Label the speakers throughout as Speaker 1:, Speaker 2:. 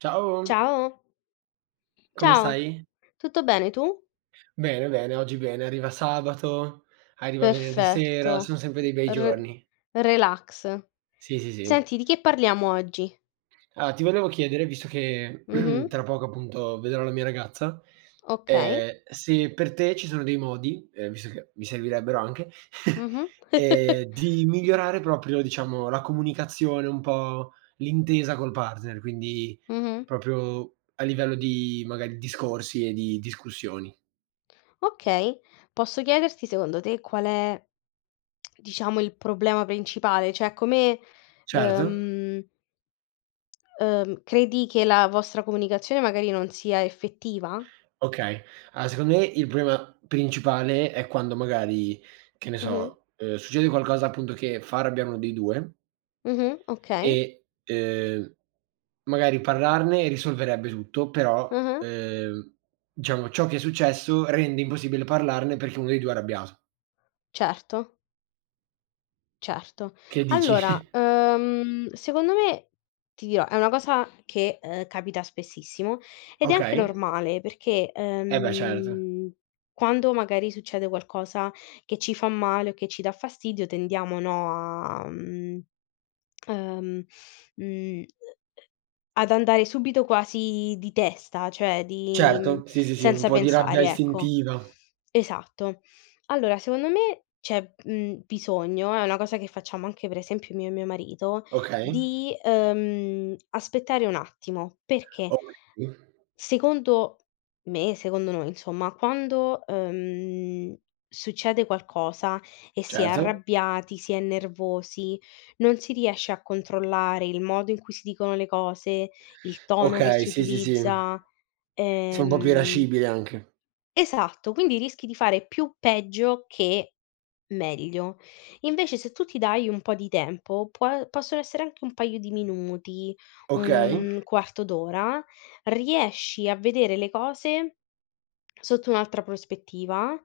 Speaker 1: Ciao,
Speaker 2: Ciao,
Speaker 1: come
Speaker 2: ciao,
Speaker 1: stai?
Speaker 2: tutto bene tu?
Speaker 1: Bene, bene, oggi bene. Arriva sabato, arriva venerdì sera, sono
Speaker 2: Perfetto,
Speaker 1: sempre dei bei
Speaker 2: r
Speaker 1: giorni.
Speaker 2: relax.
Speaker 1: Sì, sì, sì.
Speaker 2: Senti, di che parliamo oggi?
Speaker 1: Ah, ti volevo chiedere, visto che
Speaker 2: Mh-mh,
Speaker 1: tra poco appunto vedrò la mia ragazza,
Speaker 2: okay,
Speaker 1: se per te ci sono dei modi, visto che mi servirebbero anche,
Speaker 2: mh-mh.
Speaker 1: di migliorare proprio diciamo la comunicazione, un po' l'intesa col partner, quindi
Speaker 2: Mh-mh,
Speaker 1: proprio a livello di magari discorsi e di discussioni.
Speaker 2: okay. Posso chiederti secondo te qual è, diciamo, il problema principale? Cioè
Speaker 1: Certo.
Speaker 2: ehm, credi che la vostra comunicazione magari non sia effettiva?
Speaker 1: Okay. Allora secondo me il problema principale è quando magari, che ne
Speaker 2: Mh-mh,
Speaker 1: so, succede qualcosa appunto che fa arrabbiare uno dei 2
Speaker 2: mh-mh, okay,
Speaker 1: e, magari parlarne risolverebbe tutto, però,
Speaker 2: ah-ah,
Speaker 1: diciamo ciò che è successo rende impossibile parlarne perché uno dei 2 è arrabbiato.
Speaker 2: certo. Certo.
Speaker 1: Che dici?
Speaker 2: Allora, secondo me, ti dirò, è una cosa che, capita spessissimo ed è anche
Speaker 1: Okay.
Speaker 2: normale perché,
Speaker 1: Eh beh certo.
Speaker 2: quando magari succede qualcosa che ci fa male o che ci dà fastidio tendiamo, no, a, mhmm, ehm, mhmm ad andare subito quasi di testa, cioè
Speaker 1: Certo, sì, sì, sì, un
Speaker 2: senza
Speaker 1: po' di rabbia
Speaker 2: pensare, ecco.
Speaker 1: istintiva.
Speaker 2: Esatto. Allora secondo me c'è, bisogno, è una cosa che facciamo anche per esempio io e mio marito,
Speaker 1: Okay.
Speaker 2: di, aspettare un attimo, perché?
Speaker 1: Okay,
Speaker 2: Secondo me, secondo noi insomma, quando, succede qualcosa e si è
Speaker 1: certo.
Speaker 2: arrabbiati, si è nervosi, non si riesce a controllare il modo in cui si dicono le cose, il tono che
Speaker 1: Okay,
Speaker 2: si
Speaker 1: sì, sì, sì.
Speaker 2: utilizza,
Speaker 1: Sei un po' più
Speaker 2: ehm
Speaker 1: irascibile anche.
Speaker 2: esatto, quindi rischi di fare più peggio che meglio. Invece se tu ti dai un po' di tempo, può possono essere anche un paio di minuti,
Speaker 1: Okay.
Speaker 2: un quarto d'ora, riesci a vedere le cose sotto un'altra prospettiva.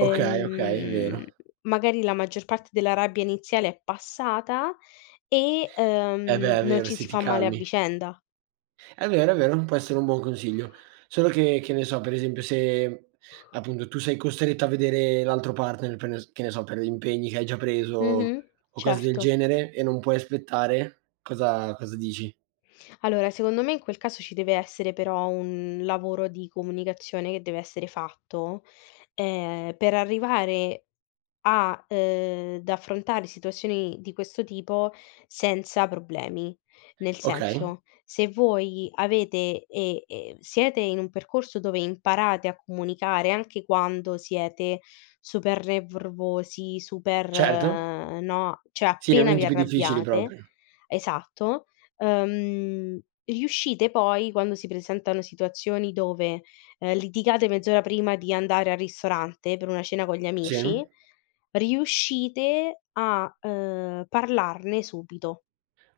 Speaker 1: Okay, okay, è vero.
Speaker 2: Magari la maggior parte della rabbia iniziale è passata e,
Speaker 1: Eh beh, è
Speaker 2: non
Speaker 1: vero,
Speaker 2: ci
Speaker 1: sì,
Speaker 2: si
Speaker 1: ti
Speaker 2: fa male a
Speaker 1: calmi.
Speaker 2: vicenda.
Speaker 1: È vero, può essere un buon consiglio. Solo che ne so, per esempio se, appunto, tu sei costretto a vedere l'altro partner per ne che ne so, per impegni che hai già preso
Speaker 2: Mh-mh,
Speaker 1: o cose del
Speaker 2: certo.
Speaker 1: genere e non puoi aspettare, cosa dici?
Speaker 2: Allora, secondo me in quel caso ci deve essere però un lavoro di comunicazione che deve essere fatto, per arrivare a, d' affrontare situazioni di questo tipo senza problemi. Nel
Speaker 1: Okay,
Speaker 2: senso, se voi avete e siete in un percorso dove imparate a comunicare anche quando siete super nervosi, super
Speaker 1: certo.
Speaker 2: no, cioè
Speaker 1: Sì, nei
Speaker 2: appena vi
Speaker 1: momenti più difficili
Speaker 2: arrabbiate
Speaker 1: proprio.
Speaker 2: esatto, riuscite poi quando si presentano situazioni dove, litigate mezz'ora prima di andare al ristorante per una cena con gli
Speaker 1: Sì,
Speaker 2: amici. Riuscite a, parlarne subito,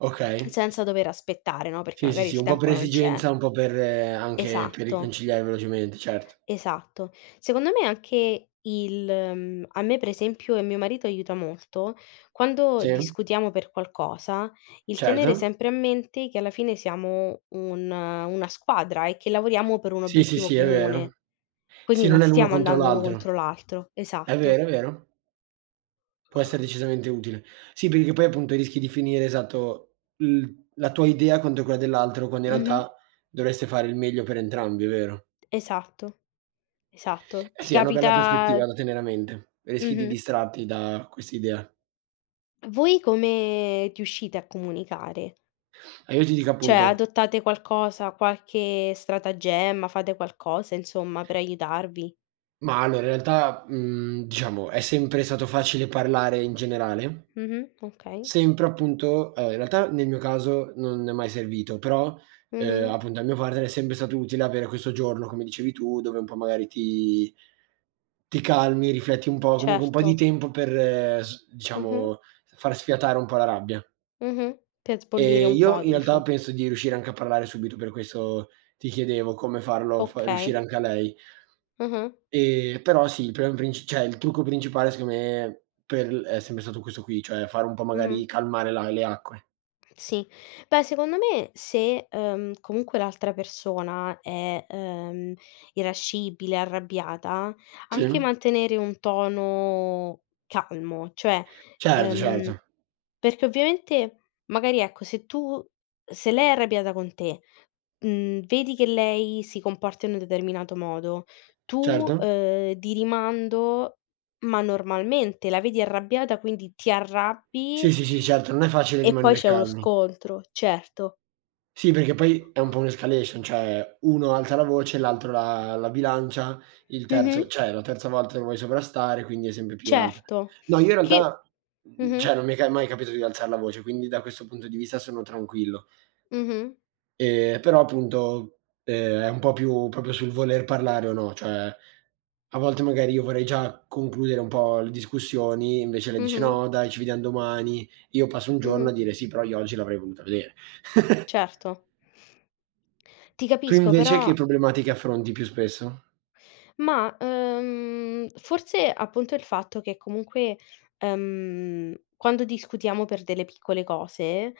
Speaker 1: okay.
Speaker 2: senza dover aspettare, no, perché
Speaker 1: Sì, sì,
Speaker 2: magari
Speaker 1: sì,
Speaker 2: il
Speaker 1: un po' per
Speaker 2: tempo non c'è.
Speaker 1: esigenza, un po' per anche per
Speaker 2: Esatto,
Speaker 1: riconciliare velocemente, certo.
Speaker 2: esatto. Secondo me anche a me per esempio e mio marito aiuta molto, quando
Speaker 1: Sì,
Speaker 2: discutiamo per qualcosa, il tenere
Speaker 1: certo.
Speaker 2: sempre a mente che alla fine siamo un una squadra e che lavoriamo per un
Speaker 1: Sì, sì,
Speaker 2: obiettivo
Speaker 1: sì, è vero.
Speaker 2: comune.
Speaker 1: Sì,
Speaker 2: Quindi non
Speaker 1: non è l'uno
Speaker 2: stiamo
Speaker 1: contro
Speaker 2: andando uno
Speaker 1: l'altro.
Speaker 2: contro l'altro.
Speaker 1: È
Speaker 2: Esatto.
Speaker 1: vero, è vero. Può essere decisamente utile. Sì, perché poi appunto rischi di finire, esatto, il la tua idea contro quella dell'altro, quando in
Speaker 2: Mh-mh.
Speaker 1: realtà dovreste fare il meglio per entrambi, è vero.
Speaker 2: Esatto. Esatto.
Speaker 1: Eh
Speaker 2: Ti
Speaker 1: sì, è una bella
Speaker 2: capita
Speaker 1: prospettiva da tenere a mente. Rischi di
Speaker 2: Mh-mh.
Speaker 1: distrarti da quest'idea.
Speaker 2: Voi come riuscite a comunicare?
Speaker 1: E io ti dico
Speaker 2: Cioè,
Speaker 1: appunto
Speaker 2: adottate qualcosa, qualche stratagemma, fate qualcosa insomma per aiutarvi?
Speaker 1: ma allora in realtà, diciamo, è sempre stato facile parlare in generale.
Speaker 2: Mh-mh, okay.
Speaker 1: Sempre appunto in realtà nel mio caso non è mai servito, però,
Speaker 2: Mh-mh.
Speaker 1: appunto al mio partner è sempre stato utile avere questo giorno, come dicevi tu, dove un po' magari ti calmi, rifletti un po', comunque un po'
Speaker 2: Certo.
Speaker 1: di tempo per s
Speaker 2: Mh-mh,
Speaker 1: diciamo far sfiatare un po' la rabbia.
Speaker 2: mh-mh. Per sbollire
Speaker 1: Ehm,
Speaker 2: un
Speaker 1: io
Speaker 2: po'
Speaker 1: in realtà
Speaker 2: dici.
Speaker 1: penso di riuscire anche a parlare subito, per questo ti chiedevo come farlo fa riuscire
Speaker 2: Okay.
Speaker 1: anche a lei.
Speaker 2: Mh-mh,
Speaker 1: Però sì, il problema princi cioè il trucco principale secondo me per è sempre stato questo qui, cioè fare un po'
Speaker 2: mh-mh.
Speaker 1: magari calmare la le acque.
Speaker 2: Sì. Beh, secondo me se, comunque l'altra persona è, irascibile, arrabbiata, anche
Speaker 1: Sì.
Speaker 2: mantenere un tono calmo, cioè,
Speaker 1: Certo,
Speaker 2: ehm,
Speaker 1: certo,
Speaker 2: perché ovviamente magari ecco, se lei è arrabbiata con te, vedi che lei si comporta in un determinato modo, tu,
Speaker 1: certo.
Speaker 2: di rimando, ma normalmente la vedi arrabbiata, quindi ti arrabbi
Speaker 1: Sì, sì, sì, certo, non è facile
Speaker 2: e poi
Speaker 1: rimanere
Speaker 2: c'è uno
Speaker 1: calmi.
Speaker 2: scontro, certo.
Speaker 1: Sì, perché poi è un po' un'escalation, cioè uno alza la voce, l'altro la bilancia, il
Speaker 2: Mh-mh.
Speaker 1: terzo cioè la terza volta lo vuoi sovrastare, quindi è sempre più alta.
Speaker 2: Certo,
Speaker 1: No, io in
Speaker 2: che
Speaker 1: realtà, cioè
Speaker 2: Mh-mh.
Speaker 1: non mi è ca mai capitato di alzar la voce, quindi da questo punto di vista sono tranquillo.
Speaker 2: Mh-mh.
Speaker 1: Però appunto, è un po' più proprio sul voler parlare o no, cioè a volte magari io vorrei già concludere un po' le discussioni, invece lei dice:
Speaker 2: Mh-mh.
Speaker 1: "No dai, ci vediam domani." Io passo un giorno a
Speaker 2: Mh-mh.
Speaker 1: dire: "Sì, però io oggi l'avrei voluta vedere."
Speaker 2: Certo. Ti
Speaker 1: Tu
Speaker 2: capisco,
Speaker 1: invece che
Speaker 2: però
Speaker 1: problematiche affronti più spesso?
Speaker 2: ma, forse appunto il fatto che comunque, quando discutiamo per delle piccole cose,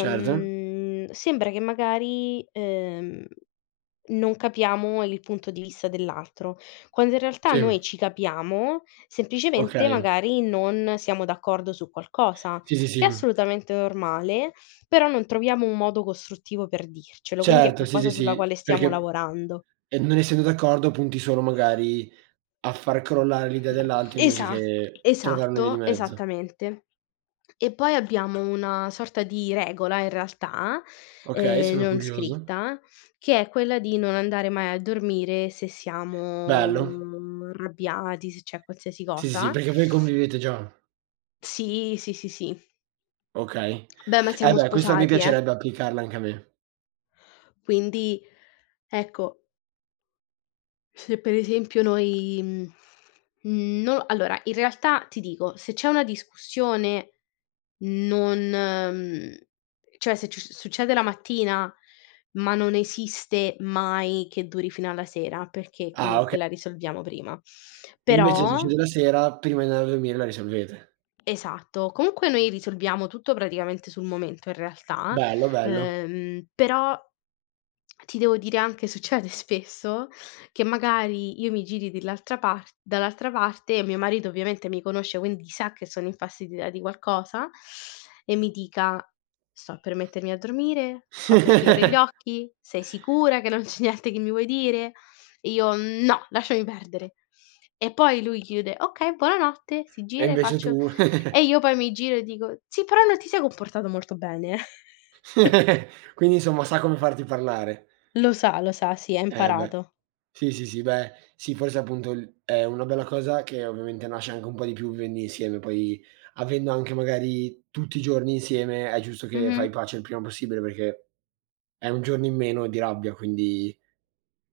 Speaker 1: Certo.
Speaker 2: sembra che magari, non capiamo il punto di vista dell'altro, quando in realtà
Speaker 1: Sì,
Speaker 2: noi ci capiamo, semplicemente
Speaker 1: okay.
Speaker 2: magari non siamo d'accordo su qualcosa,
Speaker 1: Sì, sì,
Speaker 2: che è
Speaker 1: sì.
Speaker 2: assolutamente normale, però non troviamo un modo costruttivo per dircelo, quindi è
Speaker 1: Certo, sì, sì,
Speaker 2: qualcosa sulla
Speaker 1: sì,
Speaker 2: quale stiamo
Speaker 1: perché,
Speaker 2: lavorando.
Speaker 1: non essendo d'accordo punti solo magari a far crollare l'idea dell'altro invece
Speaker 2: Esa
Speaker 1: che trovare una via di
Speaker 2: esatto,
Speaker 1: mezzo.
Speaker 2: esattamente. E poi abbiamo una sorta di regola in realtà,
Speaker 1: Okay, sono
Speaker 2: non
Speaker 1: curioso.
Speaker 2: scritta, che è quella di non andare mai a dormire se siamo,
Speaker 1: Bello.
Speaker 2: arrabbiati, se c'è qualsiasi
Speaker 1: Sì, sì, sì,
Speaker 2: cosa.
Speaker 1: perché voi convivete già?
Speaker 2: Sì, sì, sì, sì.
Speaker 1: Okay.
Speaker 2: Beh, ma
Speaker 1: Eh
Speaker 2: siamo
Speaker 1: beh, questa mi
Speaker 2: sposati,
Speaker 1: piacerebbe applicarla anche a me.
Speaker 2: quindi ecco, se per esempio no, allora in realtà ti dico, se c'è una discussione, Non mhmm, cioè se ci succede la mattina, ma non esiste mai che duri fino alla sera, perché
Speaker 1: Ah, okay.
Speaker 2: comunque la risolviamo prima.
Speaker 1: Invece
Speaker 2: Però
Speaker 1: succede la sera, prima di andare a dormire la risolvete.
Speaker 2: esatto, comunque noi risolviamo tutto praticamente sul momento in realtà,
Speaker 1: Bello, bello.
Speaker 2: però ti devo dire anche succede spesso che magari io mi giri dell'altra par dall'altra parte e mio marito ovviamente mi conosce, quindi sa che sono infastidita di qualcosa e mi dica: "Sto per mettermi a dormire, sto per chiudere gli occhi, sei sicura che non c'è niente che mi vuoi dire?" E io: "No, lasciami perdere." E poi lui chiude: "Okay, buonanotte." Si
Speaker 1: E
Speaker 2: gira
Speaker 1: invece tu
Speaker 2: e io poi mi giro e dico: "Sì, però non ti sei comportato molto bene."
Speaker 1: quindi insomma sa come farti parlare.
Speaker 2: Lo sa, sì, ha
Speaker 1: Eh beh.
Speaker 2: imparato.
Speaker 1: Sì, sì, sì, beh, sì, forse appunto il è una bella cosa che ovviamente nasce anche un po' di più vivendo insieme, poi avendo anche magari tutti i giorni insieme è giusto che fai
Speaker 2: Mh-mh.
Speaker 1: pace il prima possibile perché è un giorno in meno di rabbia, quindi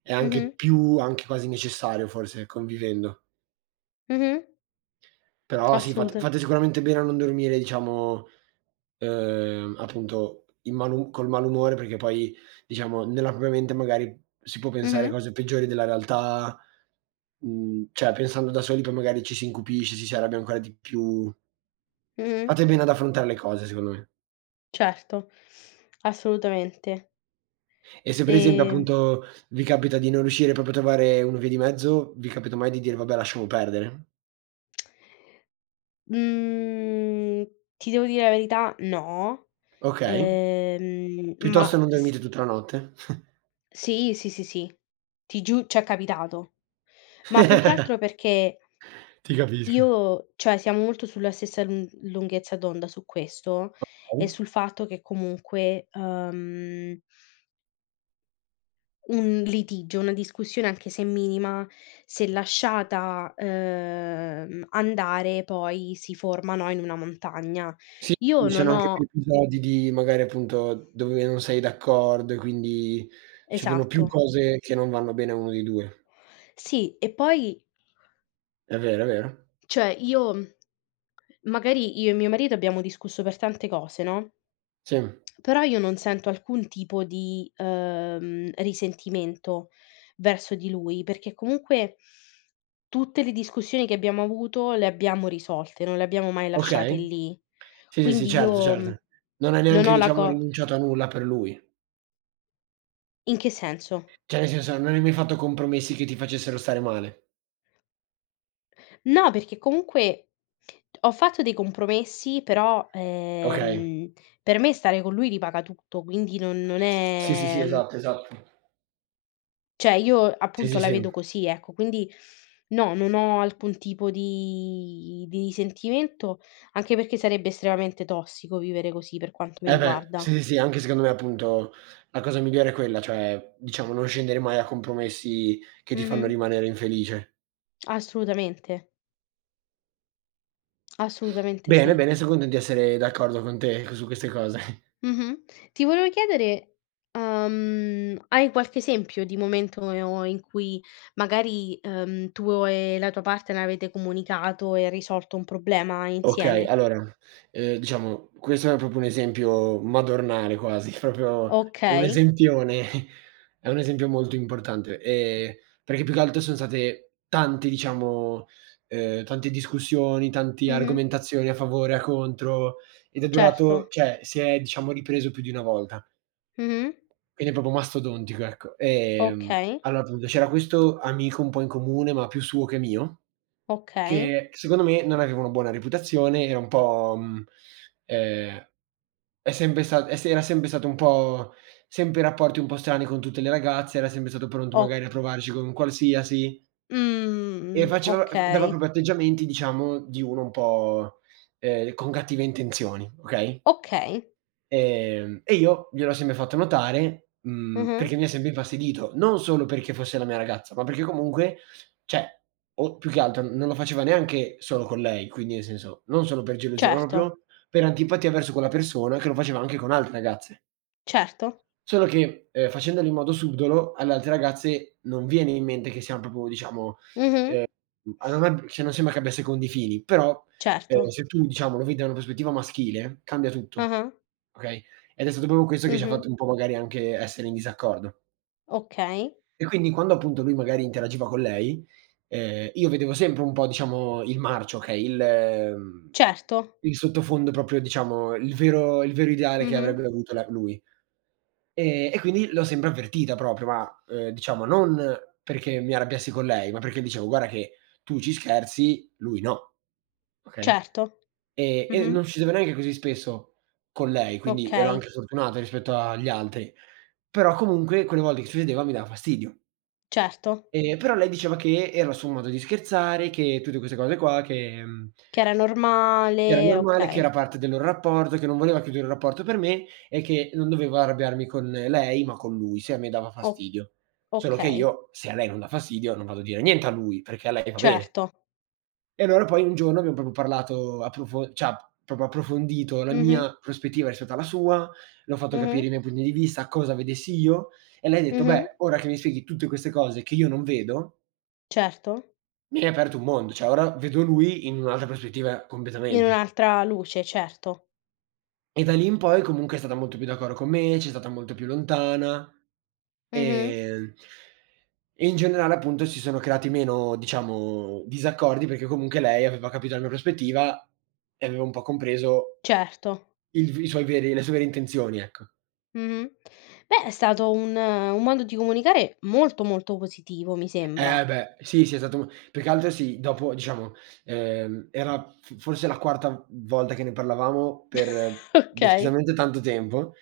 Speaker 1: è anche
Speaker 2: Mh-mh,
Speaker 1: più anche quasi necessario forse convivendo.
Speaker 2: mh-mh,
Speaker 1: Però sì, fate
Speaker 2: assoluta
Speaker 1: fate sicuramente bene a non dormire diciamo, appunto in malu col malumore perché poi diciamo nella propria mente magari si può pensare
Speaker 2: mh-mh,
Speaker 1: cose peggiori della realtà, cioè pensando da soli poi magari ci si incupisce, ci si arrabbia ancora di più.
Speaker 2: mh-mh,
Speaker 1: Fate bene ad affrontare le cose secondo me.
Speaker 2: certo, assolutamente.
Speaker 1: E se per esempio
Speaker 2: Ehm,
Speaker 1: appunto vi capita di non riuscire proprio a trovare una via di mezzo, vi capita mai di dire: "Vabbè lasciamo perdere"?
Speaker 2: mhmm, Ti devo dire la verità, no,
Speaker 1: Okay.
Speaker 2: ma
Speaker 1: Piuttosto non
Speaker 2: s
Speaker 1: dormite tutta la notte?
Speaker 2: sì, sì, sì, sì, ti giu c'è capitato. Ma più che altro perché
Speaker 1: Ti capisco.
Speaker 2: io cioè siamo molto sulla stessa lunghezza d'onda su questo e
Speaker 1: Okay.
Speaker 2: sul fatto che comunque, un litigio, una discussione anche se minima, se lasciata, andare poi si forma, no, in una montagna.
Speaker 1: Sì,
Speaker 2: Io
Speaker 1: ci
Speaker 2: non
Speaker 1: sono anche più
Speaker 2: ho
Speaker 1: episodi di magari appunto dove non sei d'accordo e quindi succedono più
Speaker 2: esatto.
Speaker 1: cose che non vanno bene a uno dei 2.
Speaker 2: Sì, e poi
Speaker 1: È vero, è vero.
Speaker 2: cioè io e mio marito abbiamo discusso per tante cose, no?
Speaker 1: Sì,
Speaker 2: Però io non sento alcun tipo di, risentimento verso di lui, perché comunque tutte le discussioni che abbiamo avuto le abbiamo risolte, non le abbiamo mai lasciate
Speaker 1: okay.
Speaker 2: lì.
Speaker 1: Sì, sì, sì,
Speaker 2: Quindi
Speaker 1: certo,
Speaker 2: io,
Speaker 1: certo. Non hai
Speaker 2: non
Speaker 1: neanche
Speaker 2: ho la
Speaker 1: diciamo
Speaker 2: co
Speaker 1: rinunciato a nulla per lui.
Speaker 2: in che senso?
Speaker 1: Cioè nel senso, non hai mai fatto compromessi che ti facessero stare male.
Speaker 2: No, perché comunque ho fatto dei compromessi, però,
Speaker 1: Okay.
Speaker 2: per me stare con lui ripaga tutto, quindi non
Speaker 1: Sì, sì, sì,
Speaker 2: è
Speaker 1: esatto, esatto.
Speaker 2: cioè io
Speaker 1: Sì,
Speaker 2: appunto
Speaker 1: sì,
Speaker 2: la
Speaker 1: sì.
Speaker 2: vedo così, ecco, quindi no, non ho alcun tipo di risentimento, anche perché sarebbe estremamente tossico vivere così per quanto mi
Speaker 1: Eh beh,
Speaker 2: riguarda.
Speaker 1: sì, sì, sì, anche secondo me appunto la cosa migliore è quella, cioè diciamo non scendere mai a compromessi che ti fanno
Speaker 2: Mh-mh.
Speaker 1: rimanere infelice.
Speaker 2: Assolutamente, assolutamente
Speaker 1: Bene,
Speaker 2: sì.
Speaker 1: bene, son contento di essere d'accordo con te su queste cose.
Speaker 2: Mh-mh. Ti volevo chiedere, hai qualche esempio di momento in cui magari, tu e la tua partner avete comunicato e risolto un problema
Speaker 1: Okay,
Speaker 2: insieme?
Speaker 1: allora, diciamo, questo è proprio un esempio madornale quasi, proprio un
Speaker 2: Okay.
Speaker 1: esempione, è un esempio molto importante, perché più che altro son state tanti diciamo, tante discussioni, tanti
Speaker 2: Mh-mh.
Speaker 1: argomentazioni a favore, a contro, ed è durato
Speaker 2: Certo.
Speaker 1: cioè si è diciamo ripreso più di una volta,
Speaker 2: Mh-mh.
Speaker 1: quindi è proprio mastodontico, ecco.
Speaker 2: Okay,
Speaker 1: Allora appunto c'era questo amico un po' in comune, ma più suo che mio,
Speaker 2: okay.
Speaker 1: che secondo me non aveva una buona reputazione, era un po', ehm, è sempre sta è se era sempre stato un po' sempre rapporti un po' strani con tutte le ragazze, era sempre stato pronto
Speaker 2: Ho
Speaker 1: magari a provarci con un qualsiasi e
Speaker 2: mhmm,
Speaker 1: faceva
Speaker 2: okay,
Speaker 1: dava proprio atteggiamenti, diciamo, di uno un po', con cattive intenzioni, okay?
Speaker 2: okay.
Speaker 1: E io gliel'ho sempre fatto notare,
Speaker 2: Mh-mh.
Speaker 1: perché mi ha sempre infastidito, non solo perché fosse la mia ragazza, ma perché comunque cioè, o più che altro non lo faceva neanche solo con lei, quindi nel senso, non solo per gelosia, ma
Speaker 2: Certo,
Speaker 1: proprio per antipatia verso quella persona che lo faceva anche con altre ragazze.
Speaker 2: certo.
Speaker 1: Solo che, facendolo in modo subdolo alle altre ragazze non viene in mente che siamo proprio diciamo
Speaker 2: Mh-mh.
Speaker 1: A me cioè non sembra che abbia secondi fini, però,
Speaker 2: Certo.
Speaker 1: se tu diciamo lo vedi da una prospettiva maschile, cambia tutto,
Speaker 2: Ah-ah.
Speaker 1: okay, ed è stato proprio questo che ci ha
Speaker 2: Mh-mh.
Speaker 1: fatto un po' magari anche essere in disaccordo.
Speaker 2: Okay.
Speaker 1: E quindi quando appunto lui magari interagiva con lei, io vedevo sempre un po' diciamo il marcio, okay, mhmm,
Speaker 2: Certo.
Speaker 1: il sottofondo proprio diciamo il vero ideale che
Speaker 2: Mh-mh.
Speaker 1: avrebbe avuto la lui. E quindi l'ho sempre avvertita proprio, ma, diciamo non perché mi arrabbiassi con lei, ma perché dicevo: "Guarda che tu ci scherzi, lui no." Okay.
Speaker 2: Certo.
Speaker 1: E
Speaker 2: Mh-mh.
Speaker 1: non ci uscivo neanche così spesso con lei, quindi ero
Speaker 2: Okay,
Speaker 1: anche fortunato rispetto agli altri. Però comunque quelle volte che succedeva mi dava fastidio.
Speaker 2: certo.
Speaker 1: Però lei diceva che era il suo modo di scherzare, che tutte queste cose qua, che
Speaker 2: Che era
Speaker 1: che era
Speaker 2: normale,
Speaker 1: normale, che
Speaker 2: okay.
Speaker 1: era parte del loro rapporto, che non voleva chiudere un rapporto per me e che non dovevo arrabbiarmi con lei, ma con lui, se a me dava
Speaker 2: O
Speaker 1: fastidio. Solo che
Speaker 2: okay,
Speaker 1: io, se a lei non dà fastidio, non vado a dire niente a lui, perché a lei va bene.
Speaker 2: certo.
Speaker 1: E allora poi un giorno abbiamo proprio parlato approfo cioè proprio approfondito la
Speaker 2: Mh-mh.
Speaker 1: mia prospettiva rispetto alla sua, le ho fatto capire
Speaker 2: Mh-mh.
Speaker 1: i miei punti di vista, cosa vedessi io, e lei ha detto:
Speaker 2: Mh-mh.
Speaker 1: "Beh, ora che mi spieghi tutte queste cose che io non vedo,
Speaker 2: Certo.
Speaker 1: mi hai aperto un mondo, cioè ora vedo lui in un'altra prospettiva
Speaker 2: In
Speaker 1: completamente".
Speaker 2: un'altra luce, certo.
Speaker 1: E da lì in poi comunque è stata molto più d'accordo con me, c'è stata molto più lontana,
Speaker 2: Mh-mh.
Speaker 1: ehm, e in generale appunto si sono creati meno, diciamo, disaccordi perché comunque lei aveva capito la mia prospettiva e aveva un po' compreso
Speaker 2: Certo.
Speaker 1: il v i suoi veri le sue vere intenzioni, ecco.
Speaker 2: Mh-mh. Beh, è stato un modo di comunicare molto, molto positivo mi sembra.
Speaker 1: Eh beh, sì, sì, è stato un più che altro sì, dopo diciamo, era f forse la quarta volta che ne parlavamo per
Speaker 2: Okay,
Speaker 1: decisamente tanto tempo.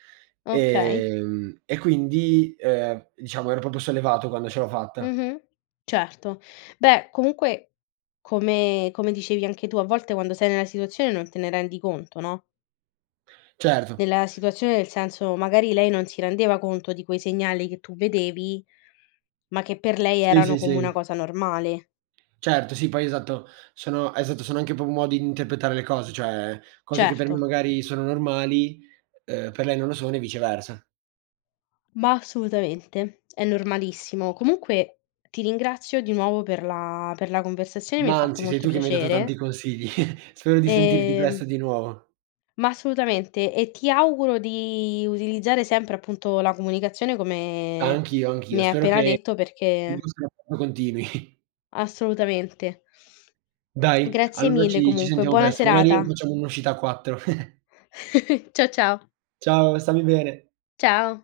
Speaker 2: okay.
Speaker 1: E quindi, diciamo ero proprio sollevato quando ce l'ho fatta.
Speaker 2: Mh-mh. Certo. Beh, comunque come dicevi anche tu, a volte quando sei nella situazione non te ne rendi conto, no,
Speaker 1: Certo,
Speaker 2: nella situazione nel senso, magari lei non si rendeva conto di quei segnali che tu vedevi, ma che per lei
Speaker 1: sì, sì,
Speaker 2: erano come
Speaker 1: sì.
Speaker 2: una cosa normale.
Speaker 1: Certo, sì, poi esatto, sono anche proprio modi di interpretare le cose, cioè cose che per
Speaker 2: Certo.
Speaker 1: me magari sono normali, per lei non lo sono e viceversa.
Speaker 2: Ma assolutamente, è normalissimo. Comunque ti ringrazio di nuovo per la conversazione, mi ha
Speaker 1: Ma
Speaker 2: fatto
Speaker 1: anzi, sei
Speaker 2: molto
Speaker 1: tu che mi hai dato tanti
Speaker 2: piacere.
Speaker 1: consigli. Spero di sentirti presto
Speaker 2: Ehm,
Speaker 1: di nuovo.
Speaker 2: ma assolutamente, e ti auguro di utilizzare sempre appunto la comunicazione come
Speaker 1: Anch'io, anch'io.
Speaker 2: mi hai
Speaker 1: Spero
Speaker 2: appena
Speaker 1: che
Speaker 2: detto
Speaker 1: il
Speaker 2: perché
Speaker 1: nostro rapporto continui.
Speaker 2: assolutamente.
Speaker 1: Dai,
Speaker 2: Grazie
Speaker 1: allora
Speaker 2: mille
Speaker 1: ci
Speaker 2: comunque,
Speaker 1: sentiamo
Speaker 2: buona
Speaker 1: presto, magari
Speaker 2: serata.
Speaker 1: facciamo un'uscita a 4.
Speaker 2: Ciao.
Speaker 1: Ciao, stammi bene.
Speaker 2: Ciao.